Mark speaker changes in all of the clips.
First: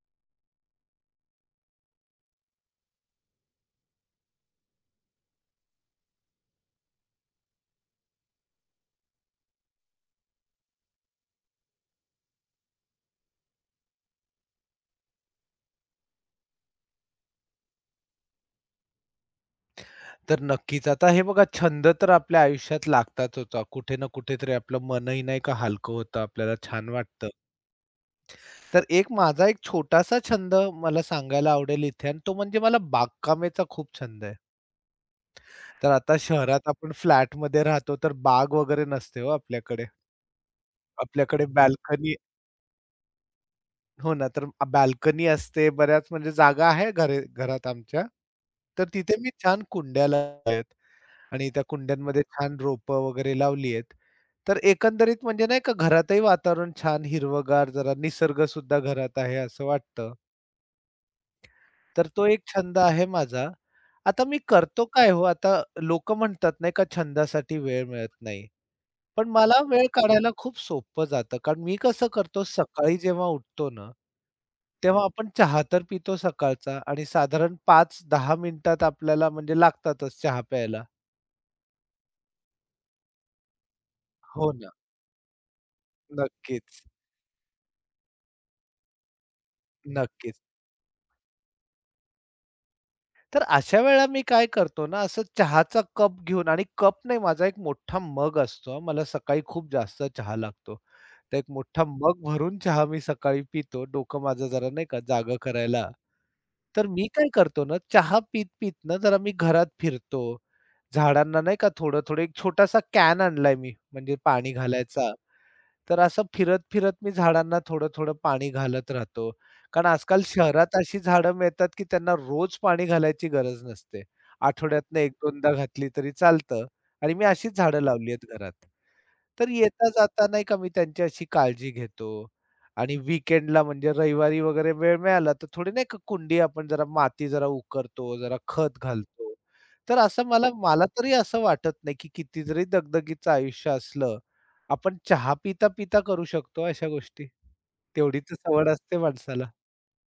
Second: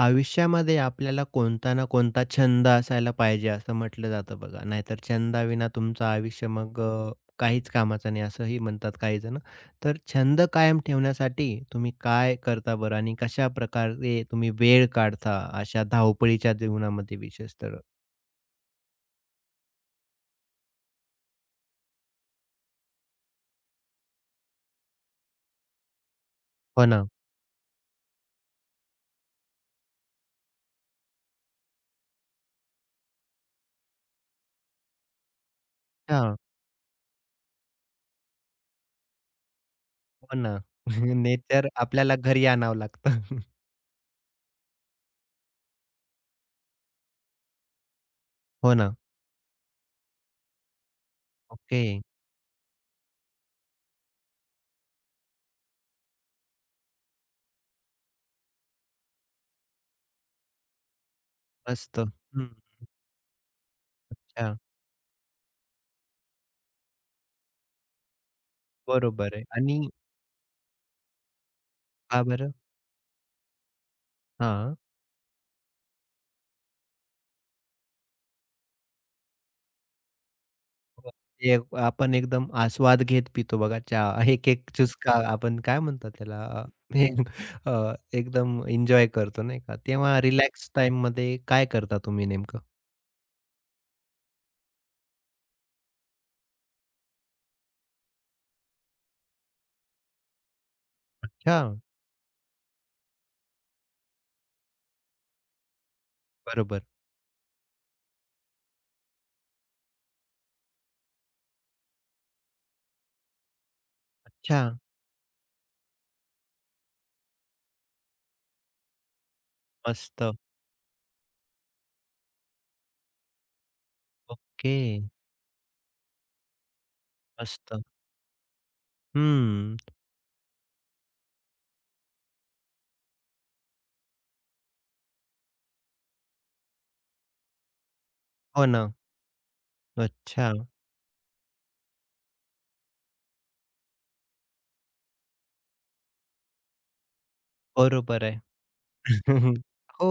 Speaker 1: आयुष्यामध्ये आपल्याला कोणता ना कोणता छंद असायला पाहिजे असं म्हटलं जातं बघा. नाहीतर छंदाविना तुमचं आयुष्य मग काहीच कामाचं नाही असंही म्हणतात काही जण. तर छंद कायम ठेवण्यासाठी तुम्ही काय करता बरं आणि कशा प्रकारे तुम्ही वेळ काढता अशा धावपळीच्या जीवनामध्ये विशेषतः?
Speaker 2: तर नक्कीच. आता हे बघा छंद तर आपल्या आयुष्यात लागताच होता. कुठे ना कुठेतरी आपलं मनही नाही का हलकं होतं, आपल्याला
Speaker 1: हो
Speaker 2: छान
Speaker 1: ना.
Speaker 2: वाटतं. तर माझा एक छोटासा छंद मला सांगायला आवडेल इथे आणि तो म्हणजे मला बागकामेचा खूप छंद आहे. तर आता
Speaker 1: हां.
Speaker 2: शहरात आपण फ्लॅटमध्ये राहतो, तर बाग वगैरे नसते हो आपल्याकडे.
Speaker 1: हो ना.
Speaker 2: आपल्याकडे
Speaker 1: नाहीतर
Speaker 2: बाल्कनी
Speaker 1: आपल्याला घरी आणावं लागतं.
Speaker 2: हो ना, तर बाल्कनी असते. बऱ्याच म्हणजे जागा आहे घरात आमच्या.
Speaker 1: हो
Speaker 2: तर
Speaker 1: ना.
Speaker 2: तिथे मी छान कुंड्या आणि त्या
Speaker 1: ओके.
Speaker 2: कुंड्यांमध्ये छान रोपं वगैरे लावली आहेत. तर एकंदरीत म्हणजे नाही का घरातही वातावरण छान हिरवंगार, जरा निसर्ग सुद्धा घरात आहे असं वाटतं.
Speaker 1: मस्त.
Speaker 2: तर तो एक
Speaker 1: हं.
Speaker 2: छंद आहे माझा. आता मी
Speaker 1: अच्छा.
Speaker 2: करतो काय हो, आता लोकं म्हणतात नाही का छंदासाठी वेळ मिळत नाही. पण
Speaker 1: बरोबर आहे.
Speaker 2: मला
Speaker 1: आणि
Speaker 2: वेळ काढायला खूप सोपं जातं. कारण मी कसं
Speaker 1: का
Speaker 2: करतो
Speaker 1: बरं?
Speaker 2: सकाळी जेव्हा उठतो ना,
Speaker 1: हां.
Speaker 2: तेव्हा आपण चहा तर पितो सकाळचा आणि साधारण 5-10 मिनिटात आपल्याला म्हणजे लागतातच चहा प्यायला.
Speaker 1: हो. एक आपण एकदम आस्वाद घेत पितो बघा चहा. एक
Speaker 2: हो ना.
Speaker 1: एक चुसका आपण काय म्हणतात त्याला.
Speaker 2: नक्कीच.
Speaker 1: हे अ, एकदम एन्जॉय करतो नाही का. तेव्हा
Speaker 2: नक्कीच.
Speaker 1: रिलॅक्स टाईममध्ये काय करता तुम्ही नेमकं?
Speaker 2: तर अशा वेळेला मी काय करतो ना, असं चहाचा कप घेऊन आणि कप नाही माझा एक मोठा मग असतो मला सकाळी खूप जास्त चहा लागतो. तर एक
Speaker 1: अच्छा,
Speaker 2: मोठा मग भरून चहा मी सकाळी पितो. डोकं माझं जरा नाही का जागं करायला.
Speaker 1: बरोबर.
Speaker 2: तर मी काय करतो ना, चहा पीत-पीत ना जरा मी घरात फिरतो. झाडांना नाही का थोडं-थोडं एक छोटासा कॅन आणलाय मी म्हणजे पाणी
Speaker 1: अच्छा,
Speaker 2: घालायचा. तर असं फिरत-फिरत मी झाडांना थोडं-थोडं पाणी घालत राहतो. कारण आजकाल
Speaker 1: मस्त.
Speaker 2: शहरात अशी झाडं मिळतात, की त्यांना रोज पाणी घालायची गरज नसते.
Speaker 1: ओके,
Speaker 2: आठवड्यातनं एक 2दा घातली तरी चालतं आणि मी अशीच
Speaker 1: मस्त.
Speaker 2: झाडं लावली आहेत घरात. तर
Speaker 1: हं.
Speaker 2: येता जाता नाही का मी त्यांची अशी काळजी घेतो आणि वीकेंडला म्हणजे रविवारी वगैरे वेळ मिळाला, तर थोडी नाही का कुंडी आपण जरा माती जरा उकरतो, जरा
Speaker 1: हो
Speaker 2: खत
Speaker 1: ना.
Speaker 2: घालतो. तर असं मला
Speaker 1: अच्छा,
Speaker 2: मला तरी असं वाटत नाही, की किती जरी दगदगीचं आयुष्य असलं, आपण चहा पिता, पिता करू शकतो अशा गोष्टी. तेवढी
Speaker 1: बरोबर
Speaker 2: तर
Speaker 1: आहे.
Speaker 2: सवड असते माणसाला.
Speaker 1: हो.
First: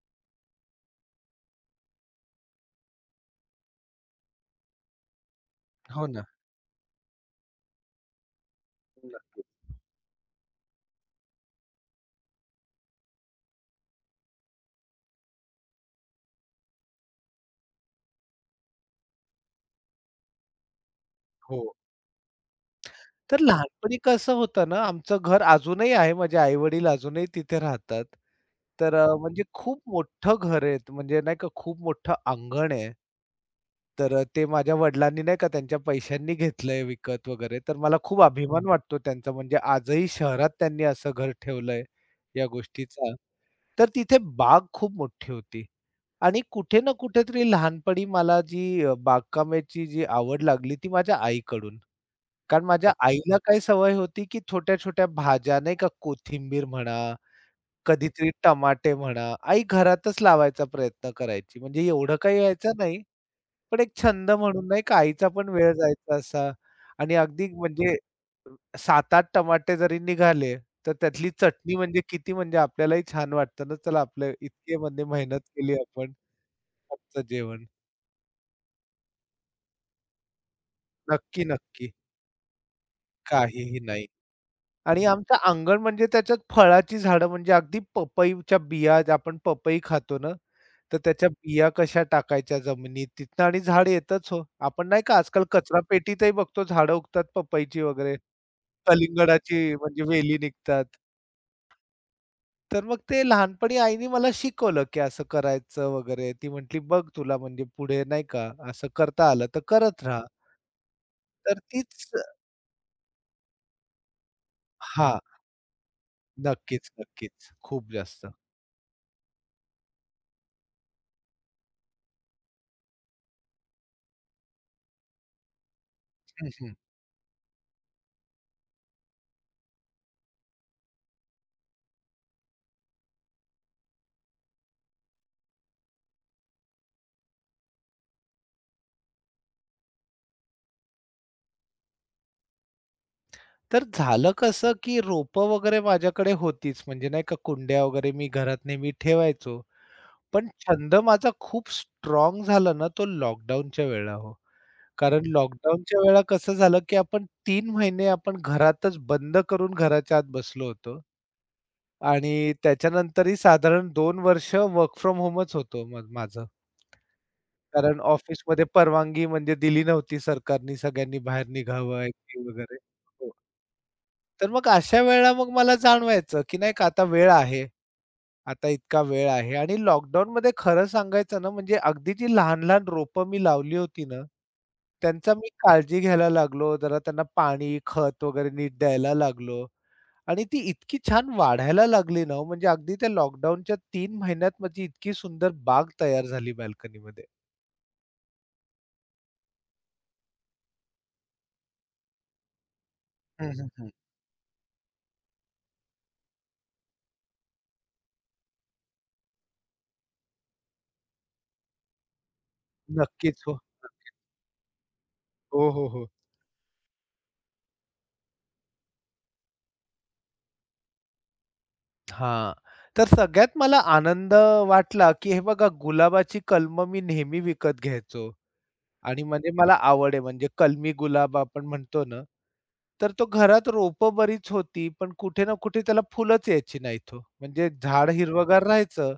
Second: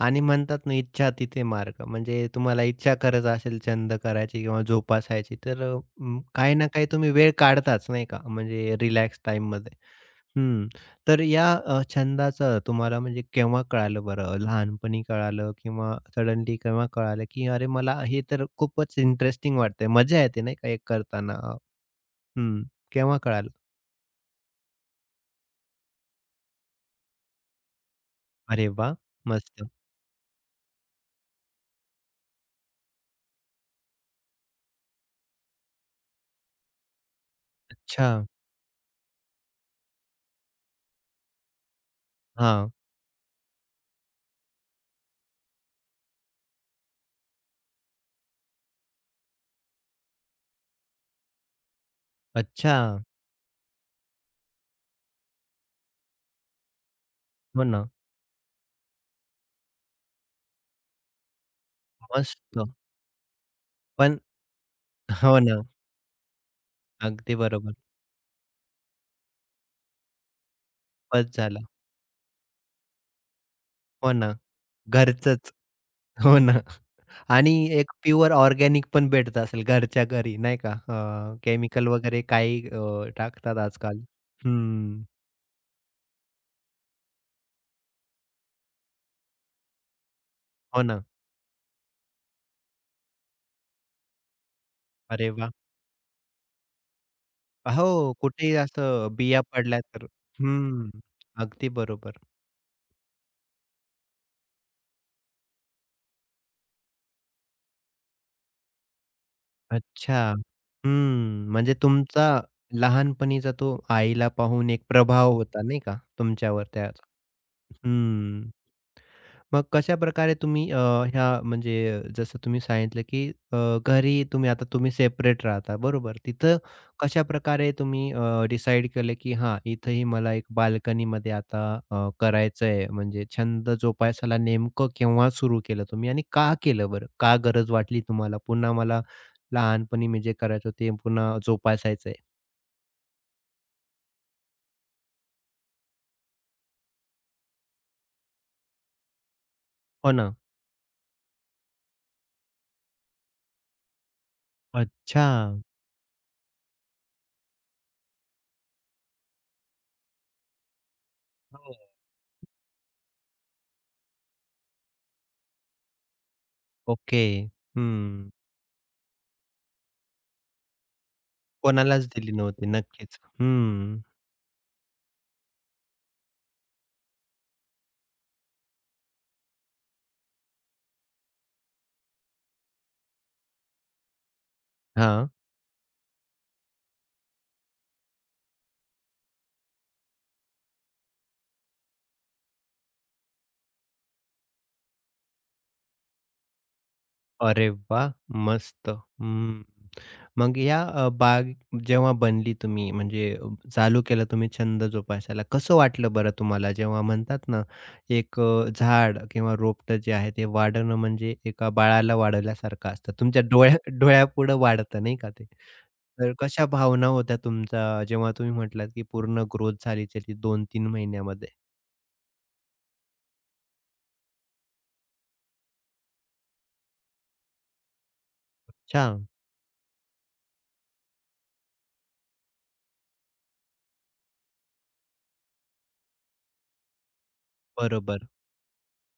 Speaker 1: आणि म्हणतात ना इच्छा तिथे मार्ग. म्हणजे तुम्हाला इच्छा करत असेल छंद करायची किंवा जोपासायची तर.
Speaker 2: हो ना,
Speaker 1: काही ना काही तुम्ही वेळ काढताच नाही का? म्हणजे
Speaker 2: हो ना.
Speaker 1: रिलॅक्स टाईममध्ये. हं. तर या छंदाचं तुम्हाला म्हणजे केव्हा कळालं बरं? लहानपणी कळालं किंवा सडनली केव्हा कळालं, की अरे मला हे तर खूपच इंटरेस्टिंग वाटतंय, मजा येते नाही का हे करताना?
Speaker 2: हो.
Speaker 1: हं. केव्हा
Speaker 2: तर
Speaker 1: कळालं?
Speaker 2: लहानपणी कसं होतं ना, आमचं घर अजूनही आहे. माझे आई-वडील अजूनही तिथे राहतात.
Speaker 1: अरे
Speaker 2: तर
Speaker 1: वाह!
Speaker 2: म्हणजे
Speaker 1: मस्त.
Speaker 2: खूप मोठं घर आहे. म्हणजे नाही का खूप मोठं अंगण आहे. तर ते माझ्या वडिलांनी नाही का त्यांच्या पैशांनी घेतलंय विकत वगैरे. तर मला
Speaker 1: अच्छा.
Speaker 2: खूप अभिमान वाटतो त्यांचा. म्हणजे आजही शहरात त्यांनी असं घर ठेवलंय या
Speaker 1: हां.
Speaker 2: गोष्टीचा. तर तिथे बाग खूप मोठी होती. आणि कुठे ना कुठेतरी लहानपणी मला जी बागकामाची जी आवड लागली ती माझ्या आईकडून. कारण
Speaker 1: अच्छा.
Speaker 2: माझ्या आईला काय सवय होती, की छोट्या-छोट्या भाज्या नाही का कोथिंबीर म्हणा,
Speaker 1: हो ना.
Speaker 2: कधीतरी टमाटे म्हणा, आई घरातच लावायचा प्रयत्न करायची. म्हणजे एवढं काही
Speaker 1: मस्त.
Speaker 2: यायचं नाही, पण एक
Speaker 1: पण
Speaker 2: छंद म्हणून नाही का आईचा
Speaker 1: हो
Speaker 2: पण
Speaker 1: ना,
Speaker 2: वेळ जायचा असा आणि
Speaker 1: अगदी
Speaker 2: अगदी
Speaker 1: बरोबर.
Speaker 2: म्हणजे 7-8 टमाटे जरी निघाले, तर
Speaker 1: बस
Speaker 2: त्यातली
Speaker 1: झालं.
Speaker 2: चटणी म्हणजे किती म्हणजे आपल्यालाही छान वाटतं ना, चला
Speaker 1: हो ना,
Speaker 2: आपलं इतके म्हणजे मेहनत
Speaker 1: घरचंच.
Speaker 2: केली आपण,
Speaker 1: हो ना
Speaker 2: आजचं
Speaker 1: आणि
Speaker 2: जेवण.
Speaker 1: एक प्युअर ऑर्गॅनिक पण भेटत असेल घरच्या घरी नाही का?
Speaker 2: नक्की,
Speaker 1: केमिकल
Speaker 2: नक्की.
Speaker 1: वगैरे काही टाकतात
Speaker 2: काहीही
Speaker 1: आजकाल.
Speaker 2: नाही.
Speaker 1: हं,
Speaker 2: आणि आमचं अंगण म्हणजे त्याच्यात फळाची झाडं म्हणजे अगदी पपईच्या बिया ज्या आपण पपई खातो ना,
Speaker 1: हो
Speaker 2: तर
Speaker 1: ना.
Speaker 2: त्याच्या बिया कशा टाकायच्या जमिनीत तिथनं आणि झाड येतच हो. आपण नाही का
Speaker 1: अरे
Speaker 2: आजकाल
Speaker 1: वाह!
Speaker 2: कचरा पेटीतही बघतो झाडं उगतात पपईची
Speaker 1: हो,
Speaker 2: वगैरे,
Speaker 1: कुठेही असं बिया
Speaker 2: कलिंगडाची
Speaker 1: पडल्या
Speaker 2: म्हणजे
Speaker 1: तर
Speaker 2: वेली निघतात.
Speaker 1: हं, अगदी बरोबर.
Speaker 2: तर मग ते लहानपणी आईनी मला शिकवलं, की असं करायचं वगैरे. ती म्हटली, "बघ तुला म्हणजे पुढे नाही का असं करता आलं तर करत राहा."
Speaker 1: अच्छा. हम्म.
Speaker 2: तर
Speaker 1: म्हणजे
Speaker 2: तीच
Speaker 1: तुमचा लहानपणीचा तो आईला पाहून एक
Speaker 2: हां.
Speaker 1: प्रभाव होता नाही का तुमच्यावर
Speaker 2: नक्कीच,
Speaker 1: त्याचा?
Speaker 2: नक्कीच. खूप जास्त.
Speaker 1: हम्म. मग कशाप्रकारे तुम्ही ह्या म्हणजे जसं तुम्ही सांगितलं, की अ, घरी तुम्ही आता तुम्ही सेपरेट राहता बरोबर. तिथं
Speaker 2: हं,
Speaker 1: कशाप्रकारे तुम्ही डिसाईड केलं, की हां, इथंही मला एक बाल्कनीमध्ये आता करायचंय म्हणजे छंद जोपासायला नेमकं केव्हा सुरू केलं तुम्ही आणि का केलं बरं? का गरज वाटली तुम्हाला? पुन्हा मला लहानपणी मी जे करायचो ते पुन्हा जोपासायचंय.
Speaker 2: तर झालं कसं, की रोपं वगैरे माझ्याकडे होतीच म्हणजे नाही का कुंड्या वगैरे मी घरात नेहमी ठेवायचो.
Speaker 1: हो ना.
Speaker 2: पण छंद माझा खूप स्ट्रॉंग झाला ना तो लॉकडाऊनच्या वेळेला हो.
Speaker 1: अच्छा.
Speaker 2: कारण लॉकडाऊनच्या वेळेला कसं झालं, की आपण 3 महिने आपण घरातच बंद करून घराच्या आत बसलो होतो
Speaker 1: हो.
Speaker 2: आणि त्याच्यानंतरही साधारण 2 वर्ष वर्क फ्रॉम होमच होतो मग
Speaker 1: ओके.
Speaker 2: कारण
Speaker 1: हं.
Speaker 2: ऑफिसमध्ये परवानगी म्हणजे दिली नव्हती सरकारनी सगळ्यांनी बाहेर निघावं
Speaker 1: कोणालाच
Speaker 2: आहे
Speaker 1: दिली
Speaker 2: की
Speaker 1: नव्हती.
Speaker 2: वगैरे.
Speaker 1: नक्कीच.
Speaker 2: हो.
Speaker 1: हम्म,
Speaker 2: तर मग अशा वेळेला मग मला जाणवायचं, की नाही का आता वेळ आहे. आता इतका वेळ आहे आणि लॉकडाऊनमध्ये खरं सांगायचं ना, म्हणजे अगदी जी लहान-लहान रोपं मी लावली होती ना,
Speaker 1: हां.
Speaker 2: त्यांचा मी काळजी घ्यायला लागलो. जरा त्यांना पाणी, खत वगैरे नीट द्यायला लागलो आणि ती इतकी छान वाढायला लागली ना, हो म्हणजे अगदी त्या लॉकडाऊनच्या 3 महिन्यात माझी इतकी सुंदर बाग तयार झाली बाल्कनीमध्ये.
Speaker 1: अरे वाह! मस्त. हं. मग या बाग जेव्हा बनली तुम्ही म्हणजे
Speaker 2: हं, हं, हं.
Speaker 1: चालू केलं तुम्ही छंद जोपासायला. कसं वाटलं बरं तुम्हाला? जेव्हा म्हणतात ना, एक झाड किंवा रोपटं जे आहे ते वाढवणं म्हणजे एका बाळाला वाढवल्यासारखं असतं.
Speaker 2: नक्कीच.
Speaker 1: तुमच्या
Speaker 2: हो,
Speaker 1: डोळ्यापुढं वाढतं नाही का ते.
Speaker 2: हो, हो, हो.
Speaker 1: तर कशा भावना होत्या तुमच्या जेव्हा तुम्ही म्हटलात, की पूर्ण ग्रोथ झाली त्याची 2-3 महिन्यामध्ये?
Speaker 2: हां. तर सगळ्यात मला आनंद वाटला, की हे बघा गुलाबाची कलमं मी नेहमी विकत घ्यायचो
Speaker 1: अच्छा.
Speaker 2: आणि म्हणजे मला आवड आहे म्हणजे कलमी गुलाब आपण म्हणतो ना, तर तो घरात रोप बरीच होती, पण कुठे ना कुठे त्याला फुलंच यायची नाहीत हो. म्हणजे झाड
Speaker 1: बरोबर.
Speaker 2: हिरवंगार राहायचं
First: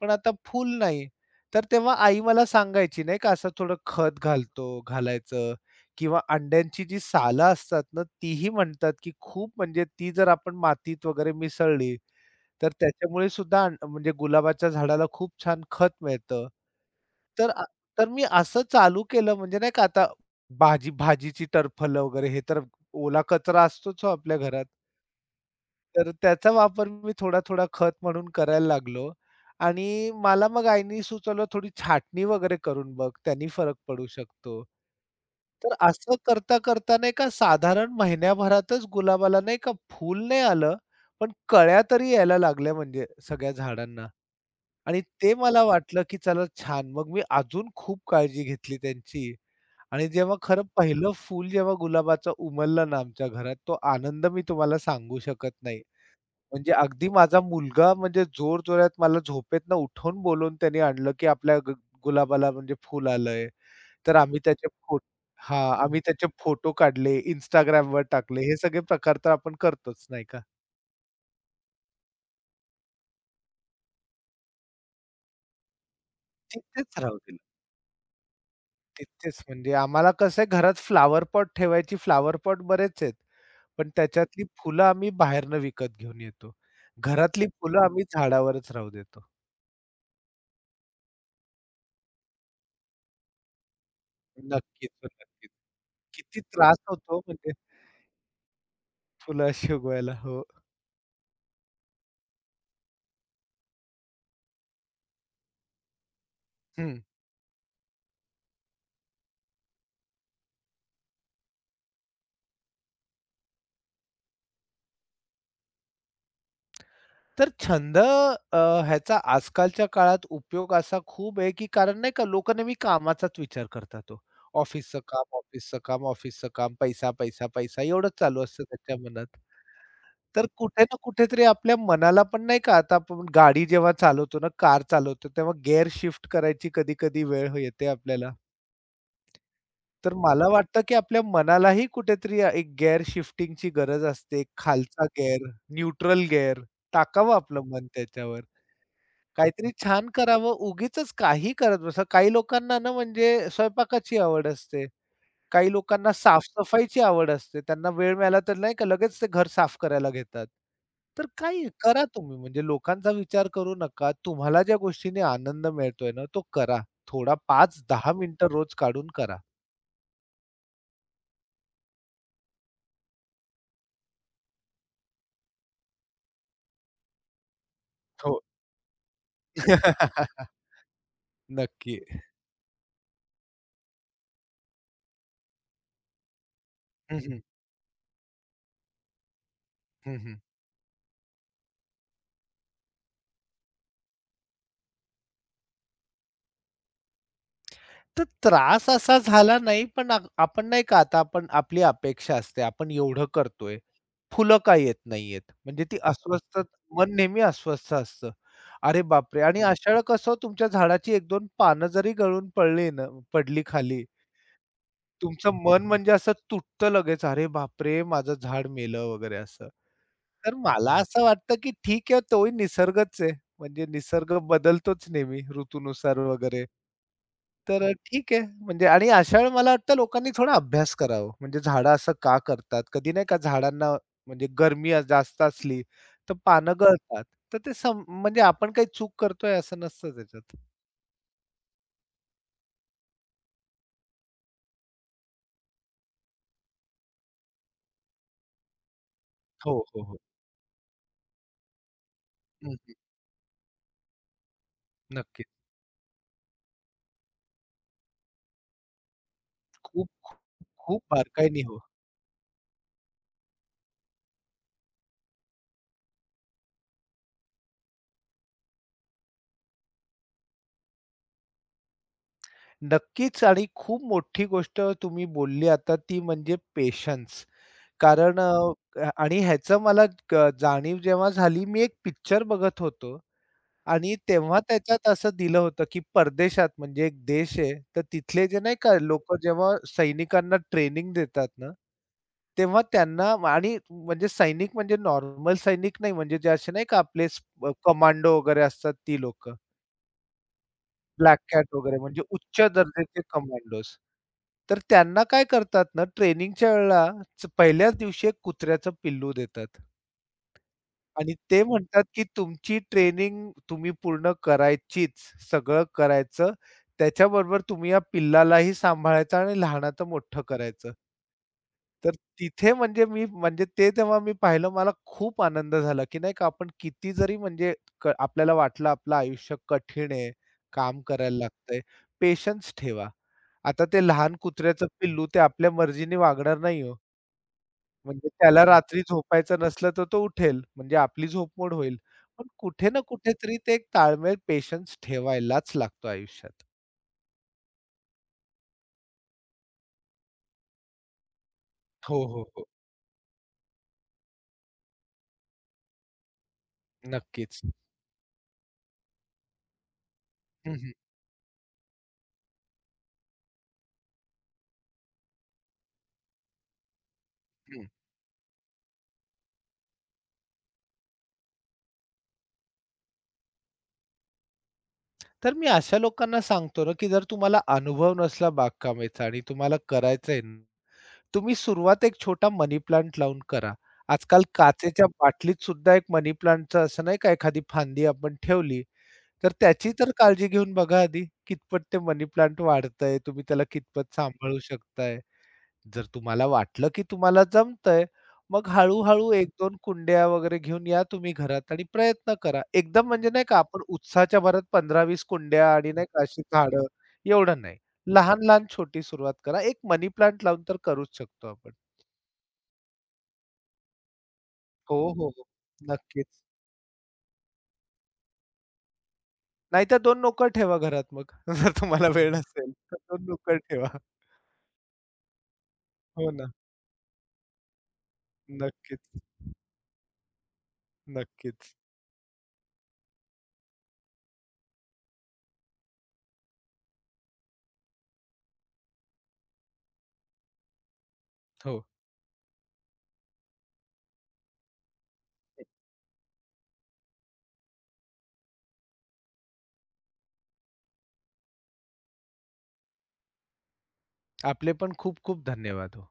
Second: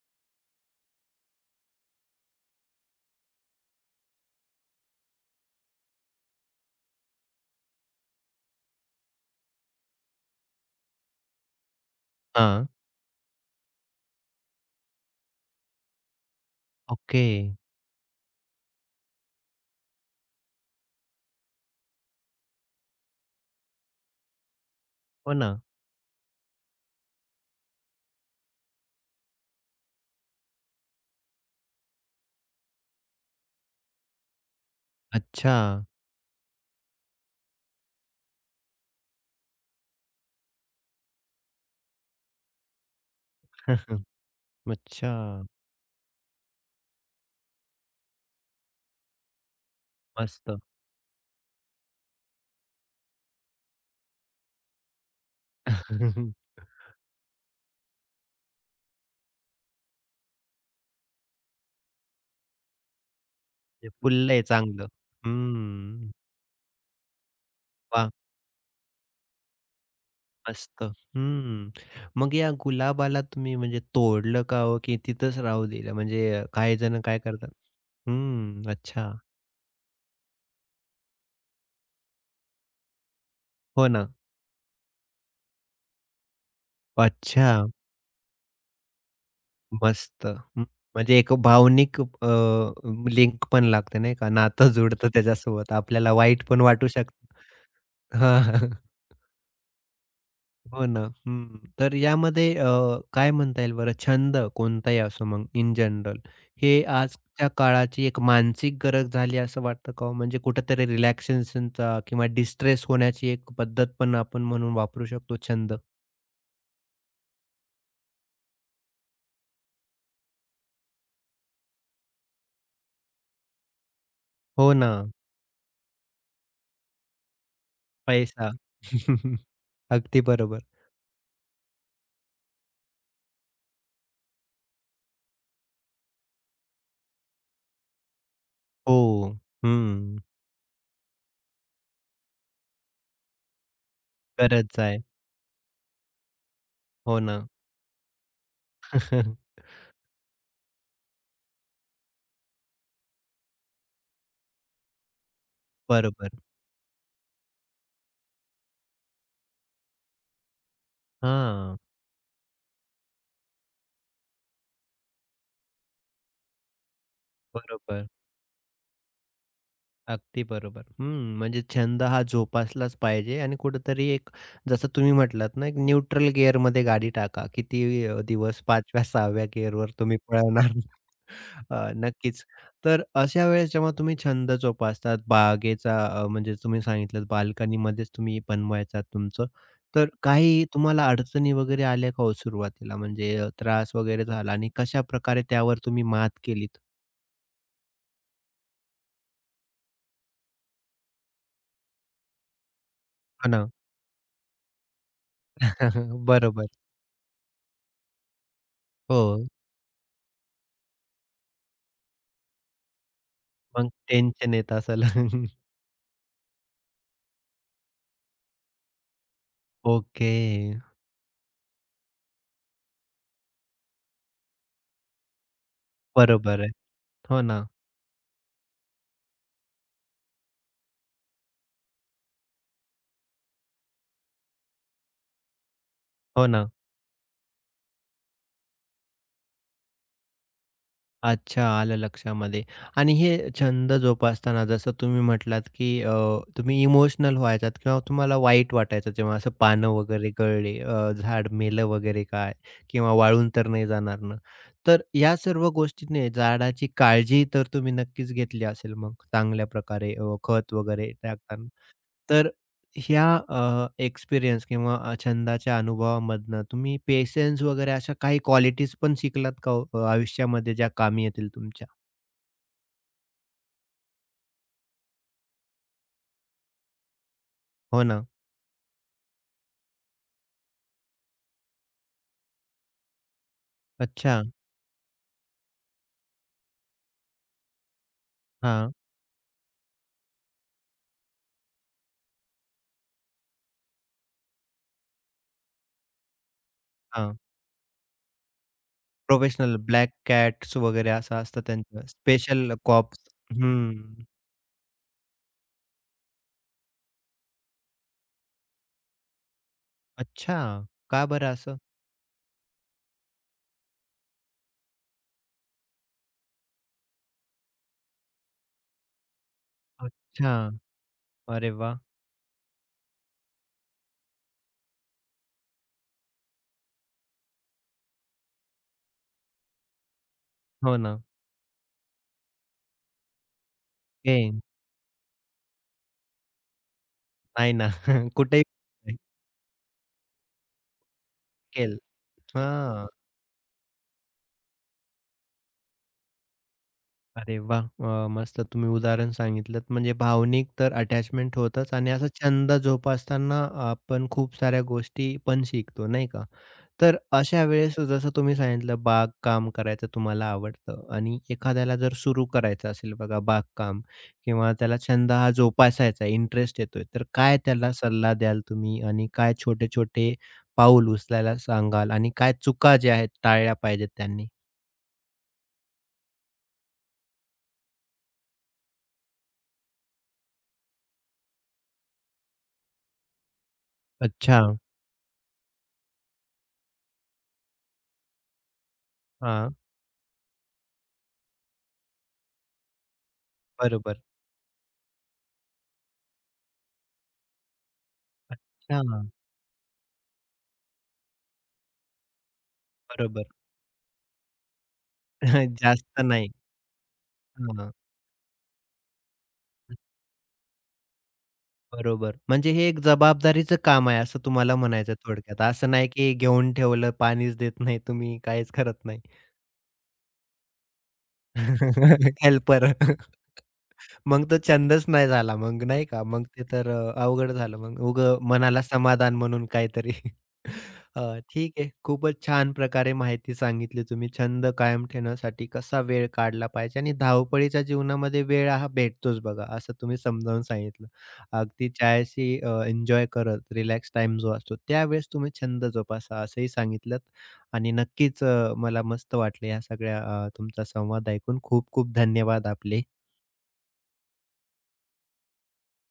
Speaker 2: पण आता फूल नाही. तर तेव्हा आई मला सांगायची नाही का, असं थोडं खत घालतो घालायचं किंवा अंड्यांची जी सालं असतात ना, तीही म्हणतात, की खूप म्हणजे ती जर आपण मातीत वगैरे मिसळली,
Speaker 1: हां.
Speaker 2: तर त्याच्यामुळे सुद्धा म्हणजे गुलाबाच्या झाडाला खूप छान खत मिळतं.
Speaker 1: ओके.
Speaker 2: तर अ, तर मी असं चालू केलं म्हणजे नाही का, आता भाजी भाजीची टरफलं वगैरे हे तर ओला कचरा असतोच हो आपल्या घरात.
Speaker 1: हो ना.
Speaker 2: तर त्याचा वापर मी थोडा-थोडा खत म्हणून करायला लागलो आणि मला मग आईनी सुचवलं, "थोडी छाटणी वगैरे करून बघ, त्यानी फरक पडू शकतो."
Speaker 1: अच्छा.
Speaker 2: तर असं करता-करता नाही का साधारण महिन्याभरातच गुलाबाला नाही का फूल नाही आलं, पण कळ्या तरी यायला लागल्या म्हणजे सगळ्या झाडांना. आणि
Speaker 1: अच्छा.
Speaker 2: ते मला वाटलं, की चला छान. मग मी अजून खूप काळजी घेतली त्यांची आणि जेव्हा
Speaker 1: मस्त.
Speaker 2: खरं पहिलं फूल जेव्हा गुलाबाचं उमललं ना आमच्या घरात, तो आनंद मी तुम्हाला सांगू शकत नाही. म्हणजे अगदी माझा मुलगा म्हणजे जोरजोरात मला झोपेतनं उठवून बोलवून त्याने आणलं, की "आपल्या गुलाबाला म्हणजे फूल आलंय."
Speaker 1: ते
Speaker 2: तर आम्ही
Speaker 1: फुललंय
Speaker 2: त्याचे
Speaker 1: चांगलं.
Speaker 2: फो हां, आम्ही
Speaker 1: हम्म.
Speaker 2: त्याचे फोटो काढले, Instagram वर
Speaker 1: वाह!
Speaker 2: टाकले. हे सगळे प्रकार तर आपण करतोच, नाही का?
Speaker 1: मस्त. हम्म. मग या गुलाबाला तुम्ही म्हणजे तोडलं का हो, की तिथंच राहू दिलं? म्हणजे काही
Speaker 2: तिथेच
Speaker 1: जण
Speaker 2: राहू
Speaker 1: काय
Speaker 2: दिलं.
Speaker 1: करतात हम्म. अच्छा.
Speaker 2: तिथेच म्हणजे आम्हाला कसं आहे घरात फ्लॉवर पॉट ठेवायची फ्लॉवर पॉट बरेच आहेत.
Speaker 1: हो
Speaker 2: पण
Speaker 1: ना.
Speaker 2: त्याच्यातली फुलं आम्ही बाहेरनं विकत घेऊन येतो. घरातली
Speaker 1: अच्छा.
Speaker 2: फुलं आम्ही झाडावरच राहू देतो.
Speaker 1: मस्त. हं. म्हणजे एक भावनिक लिंक पण लागते नाही का? नातं
Speaker 2: नक्कीच,
Speaker 1: जुडतं
Speaker 2: नक्कीच.
Speaker 1: त्याच्यासोबत. आपल्याला
Speaker 2: किती
Speaker 1: वाईट पण
Speaker 2: त्रास
Speaker 1: वाटू
Speaker 2: होतो
Speaker 1: शकतं.
Speaker 2: म्हणजे
Speaker 1: हां.
Speaker 2: फुलं अशी उगवायला. हो.
Speaker 1: हो ना. हं. तर यामध्ये काय म्हणता येईल बरं छंद कोणताही असो मग इन जनरल, हे
Speaker 2: हं.
Speaker 1: आजच्या काळाची एक मानसिक गरज झाली असं वाटतं का हो? म्हणजे कुठेतरी रिलॅक्सेशनचा किंवा डिस्ट्रेस होण्याची एक पद्धत पण आपण म्हणून वापरू शकतो छंद.
Speaker 2: तर छंद ह्याचा आजकालच्या काळात उपयोग असा खूप आहे, की कारण नाही का लोकं नेहमी कामाचाच विचार करतात तो
Speaker 1: हो ना,
Speaker 2: ऑफिसचं काम, ऑफिसचं काम, ऑफिसचं काम, पैसा, पैसा, पैसा एवढंच चालू
Speaker 1: पैसा.
Speaker 2: असतं त्यांच्या मनात.
Speaker 1: अगदी
Speaker 2: तर
Speaker 1: बरोबर.
Speaker 2: कुठे ना कुठेतरी आपल्या मनाला पण नाही का आता आपण गाडी जेव्हा चालवतो ना, कार चालवतो, तेव्हा गिअर शिफ्ट करायची कधी-कधी वेळ येते आपल्याला.
Speaker 1: हो.
Speaker 2: तर
Speaker 1: हं.
Speaker 2: मला वाटतं, की आपल्या मनालाही कुठेतरी एक गिअर शिफ्टिंगची गरज असते. एक
Speaker 1: गरज आहे.
Speaker 2: खालचा गिअर, न्यूट्रल गिअर
Speaker 1: हो
Speaker 2: टाकावं
Speaker 1: ना.
Speaker 2: आपलं मन त्याच्यावर. काहीतरी छान करावं, उगीचच काही करत बसा. काही लोकांना ना म्हणजे स्वयंपाकाची आवड असते. काही लोकांना
Speaker 1: बरोबर.
Speaker 2: साफ-सफाईची आवड असते. त्यांना वेळ मिळाला तर नाही का लगेच ते घर साफ करायला घेतात. तर काही
Speaker 1: हां.
Speaker 2: करा तुम्ही म्हणजे लोकांचा विचार करू नका. तुम्हाला ज्या गोष्टीने आनंद मिळतोय ना, तो करा. थोडा
Speaker 1: बरोबर.
Speaker 2: 5-10 मिनिटं रोज काढून करा.
Speaker 1: अगदी बरोबर. हं, म्हणजे छंद हा जोपासलाच पाहिजे आणि कुठेतरी एक जसं तुम्ही म्हटलात ना, एक न्यूट्रल गिअरमध्ये गाडी टाका. किती
Speaker 2: हो.
Speaker 1: दिवस 5व्या, 6व्या गिअरवर तुम्ही पळवणार.
Speaker 2: नक्की.
Speaker 1: नक्कीच. तर अशा वेळेस जेव्हा तुम्ही छंद जोपासतात, बागेचा. म्हणजे तुम्ही
Speaker 2: हं,
Speaker 1: सांगितलं
Speaker 2: हं.
Speaker 1: बाल्कनीमध्येच तुम्ही बनवायचा तुमचं. तर
Speaker 2: हं,
Speaker 1: काही तुम्हाला अडचणी वगैरे आल्या का हो सुरुवातीला? म्हणजे त्रास वगैरे झाला आणि कशाप्रकारे त्यावर तुम्ही मात केलीत?
Speaker 2: तर त्रास असा झाला नाही, पण आपण नाही का आता आपण आपली अपेक्षा असते. आपण एवढं
Speaker 1: हो ना.
Speaker 2: करतोय, फुलं का येत नाहीयेत? म्हणजे ती अस्वस्थ
Speaker 1: बरोबर.
Speaker 2: मन नेहमी अस्वस्थ असतं. अरे
Speaker 1: हो.
Speaker 2: बापरे! आणि अशा वेळेला कसं तुमच्या झाडाची 1-2 पानं जरी गळून पडली
Speaker 1: मग
Speaker 2: खाली,
Speaker 1: टेन्शन येत असेल.
Speaker 2: तुमचं मन म्हणजे असं तुटतं लगेच. अरे बापरे! माझं झाड मेलं वगैरे असं.
Speaker 1: ओके.
Speaker 2: तर मला असं वाटतं, की ठीक आहे तोही निसर्गच आहे. म्हणजे निसर्ग बदलतोच नेहमी ऋतूनुसार
Speaker 1: बरोबर
Speaker 2: वगैरे.
Speaker 1: आहे. हो ना,
Speaker 2: ठीक आहे म्हणजे आणि अशा वेळी मला वाटतं लोकांनी थोडा अभ्यास करावा. म्हणजे झाडं असं का करतात? कधी नाही का झाडांना म्हणजे गरमी जास्त असली तर
Speaker 1: हो ना.
Speaker 2: पानं गळतात. तर ते म्हणजे आपण काही चूक करतोय असं नसतं त्याच्यात.
Speaker 1: अच्छा, आलं लक्षामध्ये. आणि हे छंद जोपासताना जसं तुम्ही म्हटलात, की तुम्ही इमोशनल व्हायचात किंवा तुम्हाला वाईट वाटायचं जेव्हा असं
Speaker 2: हो,
Speaker 1: पानं
Speaker 2: हो, हो.
Speaker 1: वगैरे गळले, झाड मेलं वगैरे काय
Speaker 2: हं,
Speaker 1: किंवा वाळून तर नाही जाणार ना. तर या
Speaker 2: नक्कीच.
Speaker 1: सर्व गोष्टीने झाडाची काळजी तर तुम्ही नक्कीच घेतली असेल मग चांगल्या
Speaker 2: खूप,
Speaker 1: प्रकारे
Speaker 2: खूप,
Speaker 1: खत
Speaker 2: खूप
Speaker 1: वगैरे
Speaker 2: बारकाईने
Speaker 1: टाकताना?
Speaker 2: हो.
Speaker 1: तर ह्या एक्सपिरियन्स किंवा छंदाच्या अनुभवामधनं तुम्ही पेशन्स वगैरे अशा काही क्वालिटीज पण शिकलात का हो, आयुष्यामध्ये ज्या कामी येतील तुमच्या?
Speaker 2: नक्कीच आणि खूप मोठी गोष्ट तुम्ही बोलली आता ती म्हणजे पेशन्स.
Speaker 1: हो ना.
Speaker 2: कारण आणि ह्याचं मला जाणीव जेव्हा झाली, मी एक पिक्चर बघत होतो आणि
Speaker 1: अच्छा.
Speaker 2: तेव्हा त्याच्यात असं दिलं होतं, की परदेशात म्हणजे एक देश आहे, तर तिथले जे नाही का
Speaker 1: हां,
Speaker 2: लोकं जेव्हा सैनिकांना ट्रेनिंग देतात ना, तेव्हा त्यांना आणि म्हणजे सैनिक म्हणजे नॉर्मल सैनिक नाही, म्हणजे जे असे नाही का आपले
Speaker 1: हां.
Speaker 2: कमांडो वगैरे असतात ती लोकं.
Speaker 1: प्रोफेशनल ब्लॅक कॅट्स वगैरे असं
Speaker 2: ब्लॅक
Speaker 1: असतं
Speaker 2: कॅट वगैरे
Speaker 1: त्यांचं
Speaker 2: म्हणजे उच्च
Speaker 1: स्पेशल कॉप्स.
Speaker 2: दर्जाचे कमांडोज.
Speaker 1: हं.
Speaker 2: तर त्यांना काय करतात ना, ट्रेनिंगच्या वेळेला पहिल्याच दिवशी एक कुत्र्याचं पिल्लू देतात.
Speaker 1: अच्छा. का
Speaker 2: आणि
Speaker 1: बरं
Speaker 2: ते
Speaker 1: असं?
Speaker 2: म्हणतात, की तुमची ट्रेनिंग तुम्ही पूर्ण करायचीच, सगळं करायचं. त्याच्याबरोबर तुम्ही या पिल्लालाही सांभाळायचं आणि लहानाचं मोठं
Speaker 1: अच्छा.
Speaker 2: करायचं.
Speaker 1: अरे वाह!
Speaker 2: तर तिथे म्हणजे मी म्हणजे ते तेव्हा मी पाहिलं मला खूप आनंद झाला, की नाही का आपण किती जरी म्हणजे आपल्याला वाटलं आपलं आयुष्य कठीण आहे,
Speaker 1: हो
Speaker 2: काम
Speaker 1: ना.
Speaker 2: करायला लागतंय, पेशन्स ठेवा. आता ते लहान
Speaker 1: हे
Speaker 2: कुत्र्याचं पिल्लू ते आपल्या मर्जीने वागणार नाही हो.
Speaker 1: नाही ना.
Speaker 2: म्हणजे त्याला
Speaker 1: कुठेही
Speaker 2: रात्री झोपायचं नसलं, तर तो उठेल. म्हणजे आपली झोपमोड होईल.
Speaker 1: केलं.
Speaker 2: पण कुठे ना
Speaker 1: हां.
Speaker 2: कुठेतरी ते एक ताळमेळ, पेशन्स ठेवायलाच लागतो आयुष्यात.
Speaker 1: अरे वाह! मस्त तुम्ही उदाहरण सांगितलंत. म्हणजे भावनिक तर अटॅचमेंट होतंच आणि
Speaker 2: हो,
Speaker 1: असा
Speaker 2: हो, हो.
Speaker 1: छंद जोपासताना आपण खूप साऱ्या गोष्टी पण शिकतो, नाही का? तर
Speaker 2: नक्कीच.
Speaker 1: अशा वेळेस जसं तुम्ही सांगितलं बागकाम करायचं तुम्हाला
Speaker 2: हं, हं,
Speaker 1: आवडतं आणि एखाद्याला जर सुरू करायचं असेल बघा बागकाम किंवा त्याला छंद हा जोपासायचा इंटरेस्ट येतोय, तर काय
Speaker 2: हं.
Speaker 1: त्याला सल्ला द्याल तुम्ही आणि काय छोटे-छोटे पाऊल उचलायला सांगाल आणि काय चुका ज्या आहेत टाळल्या पाहिजेत त्यांनी?
Speaker 2: तर मी अशा लोकांना सांगतो ना, की जर तुम्हाला अनुभव नसला बागकामाचा आणि तुम्हाला करायचंय, न, तुम्ही सुरुवात एक छोटा मनी प्लांट लावून करा. आजकाल
Speaker 1: अच्छा.
Speaker 2: काचेच्या बाटलीत सुद्धा एक मनी प्लांटचं असं नाही का, एखादी फांदी आपण ठेवली तर
Speaker 1: हां,
Speaker 2: त्याची तर काळजी घेऊन बघा आधी, कितपत ते मनी प्लांट वाढतंय, तुम्ही त्याला कितपत
Speaker 1: बरोबर.
Speaker 2: सांभाळू शकताय. जर तुम्हाला वाटलं, की तुम्हाला जमतंय, मग
Speaker 1: हां.
Speaker 2: हळू-हळू 1-2 कुंड्या वगैरे घेऊन या तुम्ही घरात आणि प्रयत्न करा. एकदम म्हणजे नाही
Speaker 1: बरोबर.
Speaker 2: का आपण उत्साहाच्या भरात 15-20 कुंड्या आणि नाही
Speaker 1: जास्त
Speaker 2: का अशी
Speaker 1: नाही.
Speaker 2: झाडं, एवढं नाही.
Speaker 1: हां.
Speaker 2: लहान-लहान छोटी सुरुवात करा. एक मनी प्लांट लावून तर करूच शकतो आपण.
Speaker 1: बरोबर. म्हणजे हे एक जबाबदारीचं काम आहे असं तुम्हाला
Speaker 2: हो,
Speaker 1: म्हणायचं
Speaker 2: हो,
Speaker 1: आहे
Speaker 2: हो.
Speaker 1: थोडक्यात. असं नाही
Speaker 2: नक्कीच.
Speaker 1: की घेऊन ठेवलं, पाणीच देत नाही तुम्ही, काहीच करत नाही.
Speaker 2: नाहीतर 2 नोकर ठेवा घरात मग. जर तुम्हाला वेळ नसेल,
Speaker 1: हेल्पर.
Speaker 2: तर 2 नोकर ठेवा.
Speaker 1: मग तो छंदच नाही झाला मग नाही का?
Speaker 2: हो
Speaker 1: मग
Speaker 2: ना.
Speaker 1: ते तर अवघड झालं मग. उगं मनाला
Speaker 2: नक्कीच.
Speaker 1: समाधान म्हणून काहीतरी.
Speaker 2: नक्कीच.
Speaker 1: ठीक आहे. खूपच छान प्रकारे माहिती सांगितली तुम्ही. छंद कायम ठेवण्यासाठी कसा वेळ काढला पाहिजे आणि धावपळीच्या जीवनामध्ये वेळ हा भेटतोच बघा, असं तुम्ही समजावून सांगितलं.
Speaker 2: हो.
Speaker 1: अगदी चायशी एन्जॉय करत रिलॅक्स टाईम जो असतो, त्यावेळेस तुम्ही छंद जोपासा असंही सांगितलंत आणि नक्कीच मला मस्त वाटलं या सगळ्या तुमचा संवाद ऐकून. खूप खूप धन्यवाद आपले.
Speaker 2: आपले पण खूप खूप धन्यवाद हो.